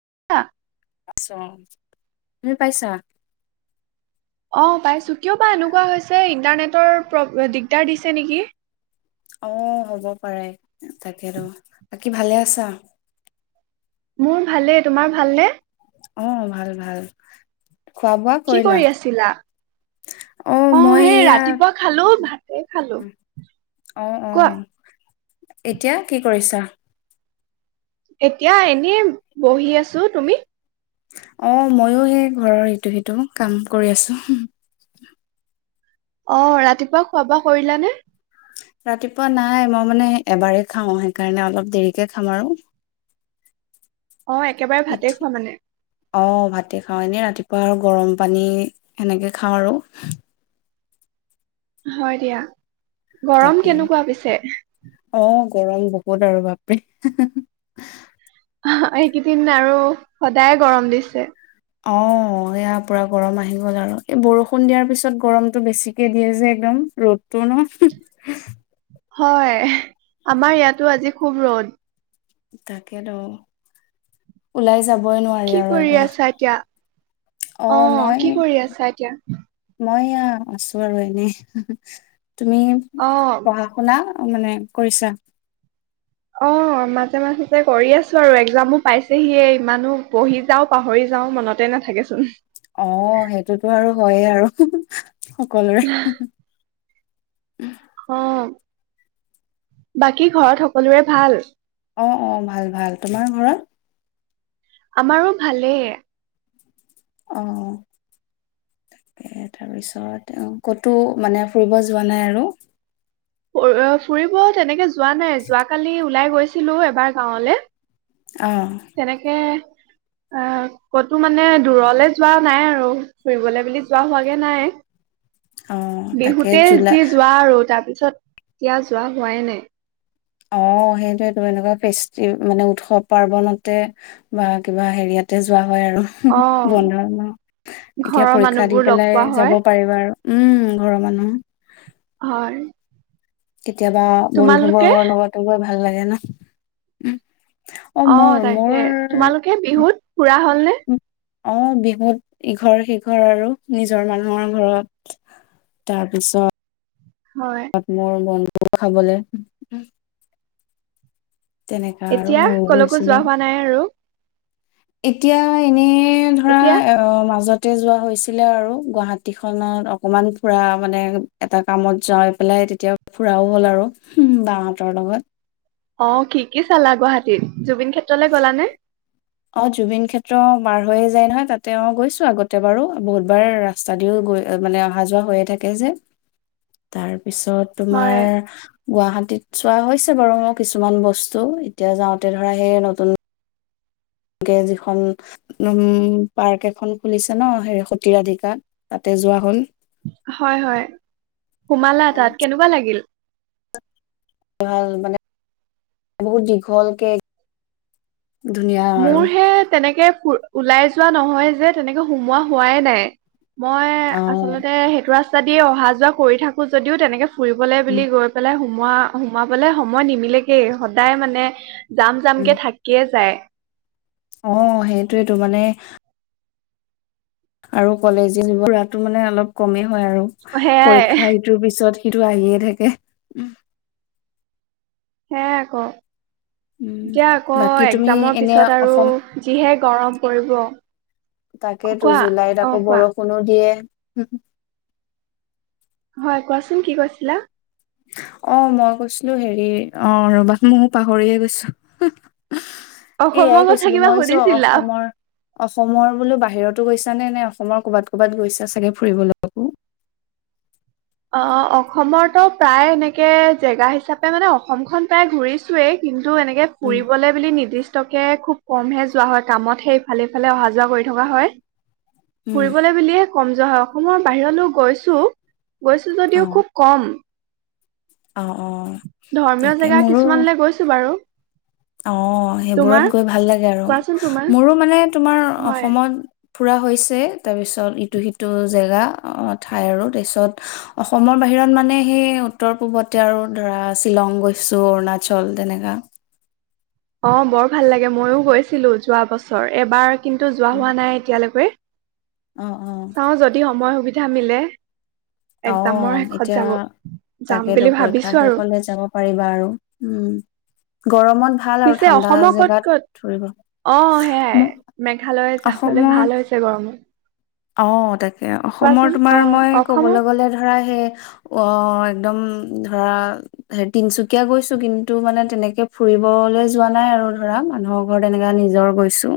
[unintelligible] আটছা, তুমি পাইছা। অ', পাইছোঁ কিয় বা এনেকুৱা হৈছে ইণ্টাৰনেটৰ প্ৰ-দিগদাৰ দিছে নেকি। অ', হ'ব পাৰে তাকেতো, বাকী ভালে আছা। মোৰ ভালে তোমাৰ ভালনে। অ', ভাল-ভাল। কি কৰি আছিলা?। অ', মই সেই এয়া ৰাতিপুৱা খালো ভাতে খালো। অ অ কোৱা এতিয়া, কি কৰিছা। এতিয়া এনে বহি আছো, তুমি?। অ', ময়ো সেই ঘৰৰ ইটো সিটো কাম কৰি আছো অ', ৰাতিপুৱা খোৱা-বোৱা কৰিলানে?। ৰাতিপুৱা নাই, মই মানে এবাৰেই খাওঁ সেইকাৰণে অলপ দেৰিকে খাম আৰু। অ', একেবাৰে ভাতে এতিয়া খোৱা মানে। অ', ভাতে খাওঁ এনেই ৰাতিপুৱা আৰু গৰম পানী সেনেকে খাওঁ আৰু। হয় দিয়া। গৰম তাকে কেনেকুৱা পিছে। অ গৰম বহুত আৰু বাপৰে এইকেইদিন আৰু সদায় গৰম দিছে অ সয়া পুৰা গৰম আহি গ'ল আৰু এই বৰষুণ দিয়াৰ পিছত গৰমতটো বেছিকে দিয়ে যে একদম, ৰ'দটো ন হয় আমাৰ ইয়াতো আজি খুব ৰ'দ তাকেত ওলাই যাব কি কৰি আছা এতিয়া অ কি কৰি আছা এতিয়া? মই এয়া আছো আৰু এনেই তুমি অ পঢ়া শুনা মানে কৰিছা অ মাজে মাজেতে কৰি আছো আৰু একজামো পাইছেহি ইমানো পঢ়ি যাও পাহৰি যাও মনতে নাথাকেচোন অ সেইটোতো আৰু হয়ে আৰু সকলোৰে [unintelligible] অ বাকী ঘৰত সকলোৰে ভাল? অ অ ভাল ভাল। তোমাৰ ঘৰত? আমাৰো ভালেই অ তাকে তাৰপিছত ক'তো মানে ফুৰিব যোৱা নাই আৰু ফুৰিব তেনেকে যোৱা নাই যোৱ কালি ওলাই গৈ গৈছিলো এবাৰ গাঁওলৈ অ তেনেকে অ কতো মানে দূৰলে যোৱা নাই আৰু ফুৰিবলৈ বুলি যোৱা হোৱাগে নাই অ তাকে বিহুতে জুলাই যি যোৱা আৰু তাৰ পিছত পিছত এতিয়া যোৱা হোৱাই নাই অ সেইৱেটো এনেকুৱা ফেষ্টি মানে উৎসৱ পাৰ্বনতে বা কিবা হেৰিয়াতে যোৱা হয় আৰু অ বন্ধ এতিয়া ঘৰৰ পৰীক্ষা দি মানুহবোৰ লগ পেলাই পোৱা হয় যাব পাৰিবা আৰু উম ঘৰৰ মানুহ হয় কেতিয়াবা বন্ধু তোমালোকে বৰ্গৰ লগতো গৈ ভাল লাগে ন উম অ মোৰ মোৰ তাকে তোমালোকে বিহুত ফুৰা হল নে? অ বিহুত ইঘৰ সিঘৰ আৰু নিজৰ মানুহৰ ঘৰত তাৰ পিছত হয় তাত মোৰ মন খাবলে তেনেকা আৰু এতিয়া ময়ো কলৈকো গৈছিলো যোৱা হোৱা নাই আৰু? এতিয়া এনেই এ ধৰা এতিয়া অ মাজত তে যোৱা হৈছিলে আৰু গুৱাহাটীখনত অকমান ফুৰা মানে এটা কামত যাই পেলাই তেতিয়া ফুৰাও হ'ল আৰু বাহতৰ লগত অ কি কি চালা গুৱাহাটীত জুবিন ক্ষেত্ৰলৈ গ'লানে? অ জুবিন ক্ষেত্ৰ পাৰ হৈয়ে যায় নহয় তাতে অ গৈছো আগতে বাৰু বহুত বাৰ ৰাস্তা দিও গৈ মানে অহা যোৱা হৈয়ে থাকে যে তাৰ তাৰ পিছত হয় তোমাৰ গুৱাহাটী ত চোৱা হৈছে বাৰু মই কিছুমান বস্তু এতিয়া যাওঁতে ধৰা সেই নতুন যিখন উম পাৰ্ক এখন খুলিছে ন সেই সতীৰাধিকাত তাতে যোৱা হ'ল। হয় হয় সোমালা এখন তাত কেনেকুৱা লাগিল ভাল মানে বহুত দীঘলকে ধুনীয়া আৰু মোৰ হে তেনেকে ওলাই যোৱা নহয় যে তেনেকে সোমোৱা হোৱাই নাই৷ মই অ', আচলতে সেইটো ৰাচ যদি অহা যোৱা কৰি থাকো যদিও তেনেকে ফুৰিবলৈ উম, বুলি গৈ পেলাই সো সোমোৱা সোমাবলে সময় নিমিলেগে সদায় মানে যাম যাম উম। কে থাকিয়ে যায় অ সেইটোয়েতো মানে আৰু কলেজী যোৰা [unintelligible] টো মানে অলপ কমেই হয় আৰু সেয়াই পৰীক্ষা ইটোৰ পিছত সিটো আহিয়ে থাকে সে আক উম, এতিয়া আকৌ বাকী তুমি এক্সজাম এনে পিছত আৰু অসম যিহে গৰম পৰিব৷ তাকেতো কোৱা অ কোৱা উম হয় কোৱাচোন কি কৈছিলা? অ মই কৈছিলো হেৰি অ ৰ'বা মইও পাহৰিয়ে গৈছো৷ এয়াই অসমৰ কথা কৈছিলো মই কিবা ভাবিছো সুধিছিলা অসমৰ অসমৰ বোলো বাহিৰতো গৈছা নে? নে অসমৰ কবাত ক'বাত গৈছা চাগে ফুৰিবলৈকো অ অসমৰতো প্ৰায় এনেকে জেগা হিচাপে মানে অসমখন প্ৰায় ঘুৰিছোৱেই কিন্তু টো এনেকে উম, ফুৰিবলৈ বুলি নিৰ্দিষ্টকে খুব তু কমহে যোৱা হয় কামতহে ইফালে সিফালে অহা যোৱা কৰি থকা হয়৷ উম, ফুৰিবলৈ বুলিয়ে কম যোৱা হয়, অসমৰ বাহিৰলৈ গৈছো৷ গৈছো যদিও অ'। খুব কম৷ অ অ ধৰ্মীয় তাকে জেগা মোৰো কিছুমানলৈ গৈছো বাৰু অ তোমাৰ সেইবোৰত গৈ ভাল লাগে আৰু কোৱাচোন তোমাৰ মোৰো মানে তোমাৰ হয় অসমত ফুৰা হৈছে তাৰপিছত ইটো সিটো জেগা ঠাই আৰু তাৰপিছত অসমৰ বাহিৰত মানে সেই উত্তৰ পূৱতে আৰু ধৰা শ্বিলং গৈছো অৰুণাচল তেনেকা অ বৰ ভাল লাগে মইও গৈছিলো যোৱা বছৰ এবাৰ কিন্তু যোৱা হোৱা নাই এতিয়ালৈকে অ অ চাওঁ যদি সময় সুবিধা জামিলে অ এতিয়া যাম তাকেতো বুলি পৰীক্ষা ভাবিছো শেষ আৰু হ'লে যাব পাৰিবা আৰু উম গৰমত ভাল আৰু পিছে ঠাণ্ডা অসমৰ ক'ত জেগাত ক'ত ফুৰিব অ সেয়াই মোক মেঘালয় যাবলে অসমৰ ভাল হৈছে গৰমো অ তাকে এ অসমৰ তোমাৰ অ মই ক'বলৈ অসমত গ'লে ধৰা সে অ একদম ধৰা হে তিনচুকীয়া গৈছো কিন্তু মানে তেনেকে ফুৰিবলৈ যোৱা নাই আৰু ধৰা মানুহৰ ঘৰত তেনেকা নিজৰ গৈছো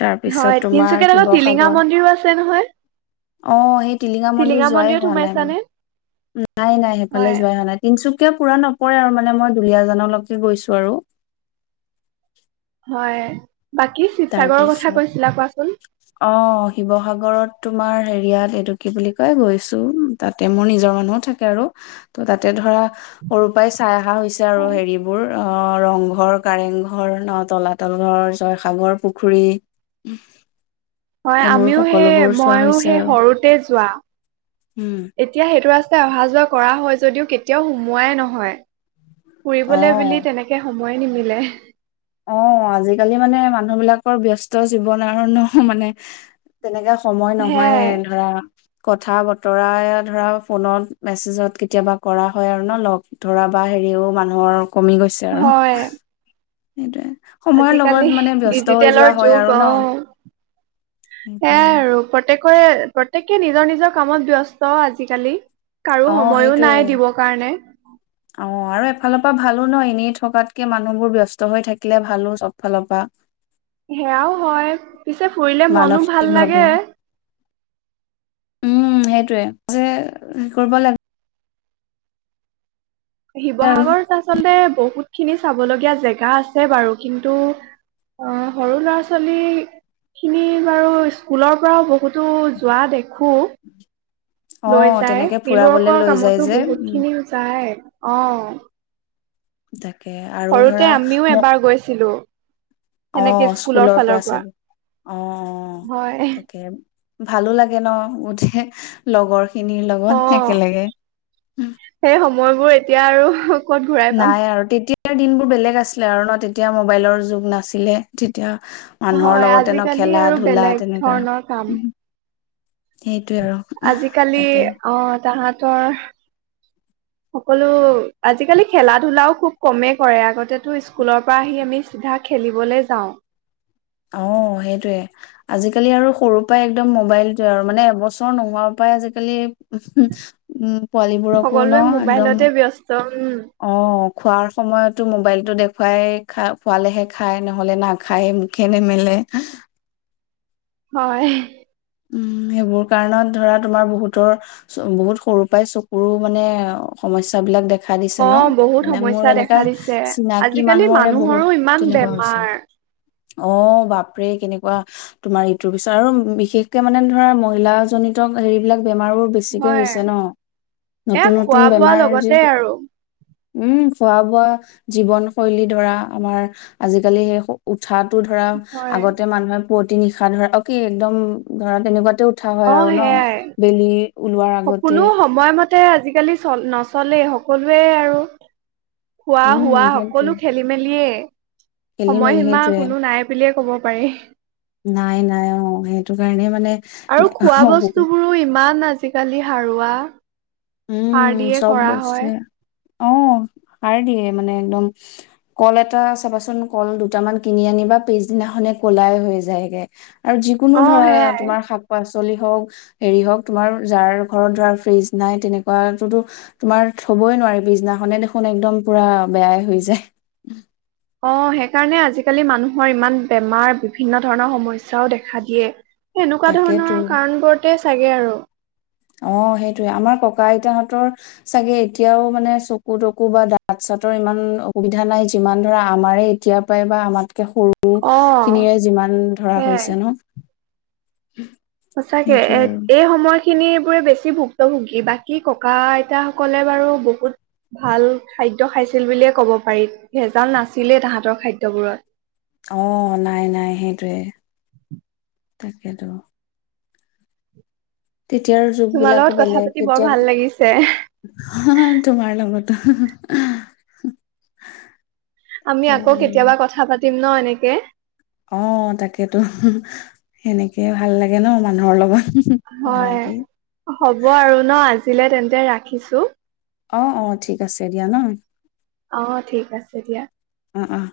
তাৰপিছত হয় তোমাৰ তিনিচুকীয়াত আক টিলিঙা শিৱসাগৰ মন্দিৰো আছে আছে নহয় অ সেইটো টিলিঙা মন্দিৰ যোৱাই মন্দিৰত হোৱা নাই সোমাইছানে মানে নাই নাই সেইফালে হয় যোৱাই হোৱা নাই তিনিচু তিয়া পুৰা নপৰে আৰু মানে মই দুলীয়াজানলৈকে গৈছো আৰু হয় বাকী শিৱসাগৰৰ তাৰপিছত কথা কৈছিলা কোৱাচোন অ শিৱসাগৰত তোমাৰ হেৰিয়াত এডুকি বুলি কয় গৈছোঁ তাতে মোৰ নিজৰ মানুহও থাকে আৰু ত তাতে ধৰা সৰু পৰাই চাই আৰু চাৰু হয় হেৰিবোৰ। অ ৰংঘৰ কাৰেংঘৰ ন তলাতল ঘৰ জয়সাগৰ পুখুৰী হয় এইবোৰ আমিও সেই সকলোবোৰ চোৱা মইও হৈছে সেই আৰু সৰুতে যোৱা উম এতিয়া সেইটো ৰাস্তাই অহা যোৱা কৰা হৈছে যদিও কেতিয়াও সুমোৱাই নহয় অ ফুৰিবলৈ বুলি তেনেকে শ সময় নিমিলে অ আজিকালি মানে মানুহ বিলাকৰ ব্যস্ত জীৱন আৰু মানে তেনেকা সময় নহয় সেয়াই ধৰা কথা বতৰা ধৰা ফোনত মেছেজত কেতিয়াবা কৰা হয় আৰু ন লগ ধৰা বা হেৰিও মানুহৰ কমি গৈছে আৰু হয়। সেইটোয়ে সময়ৰ লগত আজিকালি মানে ব্যস্ত হৈ যোৱা ডিজিটেলৰ হয় আৰু যুগ অ ন সেইয়াই আৰু প্ৰত্যেক কৈ প্ৰতয়েকে। নিজৰ নিজৰ কামত ব্যস্ত আজিকালি কাৰো অ সময়ো সেইটোয়ে নাই দিব কাৰণে অ আৰু এফালৰ পৰা ভালো ন, এনেই থকাতকে মানুহ বোৰ ব্যস্ত হৈ থাকিলে ভালো চব ফালৰ পৰা। সেয়াও হয়, পিছে ফুৰিলে মনো মানসিক ভাল লাগে। ভাৱেও উম সেইটোৱে যে কৰিব লাগব আৰু শিৱসাগৰত আচলতে। বহুতখিনি চাবলগীয়া জেগা আছে বাৰু, কিন্তু সৰু ল'ৰা ছোৱালীখিনি বাৰু স্কুলৰ পৰাও বহুতো যোৱা দেখোঁ। অ লৈ যায়। তেনেকে ফুৰাবলে ফিল্ডৱৰ্কৰ লৈ যায় কামতো যে বহুত উম খিনিও যায়। অ', [inaudible] ধৰা সৰুতে আমিও এবাৰ গৈছিলো। অহ', স্কুলৰ পৰা চাগে অ, অ, হয়। তাকে ভালো লাগে ন বুধে লগৰ খিনিৰ লগত একেলগে। মইবোৰ এতিয়া আৰু। ক'ত ঘূৰাই পাম নাই আৰু, তেতিয়া তেতিয়াৰ দিন বোৰ বেলেগ আছিলে আৰু ন? তেতিয়া মোবাইলৰ যুগ নাছিলে, তেতিয়া মানুহৰ হয় লগতে ন আজিকালি খেলা আৰু ধূলা বেলেগ তেনেকা। ধৰণৰ কাম উ আজিকালি তাতে অ', তাহাত তে সকলো আজিকালি খেলা ধলাও খুব কমেই কৰে, আগতেতো স্কুলৰ পৰা আহি আমি চিধা খেলিবলৈ যাওঁ। অ সেইটোয়ে আজিকালি আৰু সৰুৰ পৰাই একদম', সেইটোৱে, আজিকালি আৰু সৰুৰ পৰা একদম মোবাইলটোৱে আৰু মানে এবছৰ নোহোৱাৰ পৰাই আজিকালি [unintelligible] উম পোৱালীবোৰকো ন সকলোৱে একদম মোবাইলতে ব্যস্ত। উম অ', খোৱাৰ সময়তো মোবাইলতো দে খুৱাই খা খোৱালেহে খায় নহ'লে নাখাইয়ে মুখে নেমেলে হয়। উম', সেইবোৰ কাৰণত ধৰা তোমাৰ বহুতৰ বহুত সৰু পৰাই চকুৰো মানে সমস্যাবিলাক দেখা দিছে ন। অ', বহুত মানে মোৰ সমস্যা এনেকা দেখা দিছে, চিনাকি আজিকালি মানুহৰে বহুত মানুহৰো ইমান তেনেকুৱা হৈছে বেমাৰ অ', বাপৰে কেনেকুৱা তোমাৰ ইটোৰ পিছত আৰু বিশেষ মানে ধৰা মহিলাজনিত হেৰিবিলাক বেমাৰবোৰ বেছিকে হয় হৈছে ন? এয়া নতুন নতুন খোৱা বোৱাৰ বেমাৰ যি লগতে আৰু উম', খোৱা বোৱা, জীৱন শৈলী ধৰা আমাৰ আজিকালি সেই উঠাটো ধৰা হয় আগতে মানুহে পুৱতি নিশা ধৰা, অ কি একদম ঘৰত এনেকুৱাতেও উঠা হয় আৰু ন? বেলি ওলোৱাৰ স আগতে কোনো সময়মতে আজি আজিকালি নচলেই সকলোৱে আৰু খোৱা উম, শোৱা সেইটোৱে সকলো খেলি মেলিয়ে খেলি-মেলি সময়সীমা সেইটোৱে। কোনো নাই বুলিয়ে ক'ব। পাৰি। নাই -নাই অ'সেইটো কাৰণে মানে। আৰু খোৱা বস্তু বোৰো ইমান আজি আজি কালি সাৰুৱা। উম সাৰ দিয়ে চব কৰা বস্তু হয় এ অ' সাৰ দিয়ে মানে একদম কল এটা চাবাচোন কল দুটামান কিনি আনিবা পিছদিনাখনে কলাই হৈ যায়গে আৰু যিকোনো অ ধৰা সেয়াই তোমাৰ শাক পাচলি। তলি হওক হেৰি হওঁক তোমাৰ যাৰ ঘৰত ধৰা ফ্ৰিজ নাই। তেনেকুৱাতটোতো তোমাৰ থবই নোৱাৰি পিছনাখনে দেখোন একদম পুৰা বেয়াই হৈ যায় অ' সেইকাৰণে আজিকালি মানুহৰ ইমান বেমাৰ বিভিন্ন ধৰণৰ সমস্যাও দেখা দিয়ে এনেকুৱা তাকেতো ধৰণৰ কাৰণবোৰতে চাগে আৰু অ সেইটোয়ে আমাৰ ককা আইতাহতৰ চাগে এতিয়াও মানে চকু তকু বা দাঁত চতৰ ইমান অসুবিধা নাই যিমান ধৰা আমাৰে এতিয়াৰ পৰাই বা আমাৰ সৰু অ খিনিৰে যিমান ধৰা সেয়াই হৈছে ন উম সঁচাকে এ এই সময় খিনি এইবোৰে বেছি ভুক্তভোগী বাকী ককা আইতাসকলে বাৰু বহুত ভাল খাদ্য খাইছিল বুলিয়ে ক'ব পাৰি ভেজাল নাছিলেই তাহাঁতৰ খাদ্যবোৰত অ নাই নাই সেইটোৱে তাকেতো তেতিয়াৰ যুগ তোমাৰ লগত বিলাকো কথা বেলেগ পাতি বৰ ভাল লাগিছে তেতিয়া হ তোমাৰ লগত [unintelligible] আমি আকৌ কেতিয়াবা কথা পাতিম পাতিম নাএনেকে অ তাকেতো সেনেকেই ভাল লাগে ন মানুহৰ লগত কথা হয় পাতি হ'ব আৰু ন আজি ছিলে তেন্তে ৰাখিছো অ অ ঠিক আছে দিয়া ন অ ঠিক আছে দিয়া আহ আহ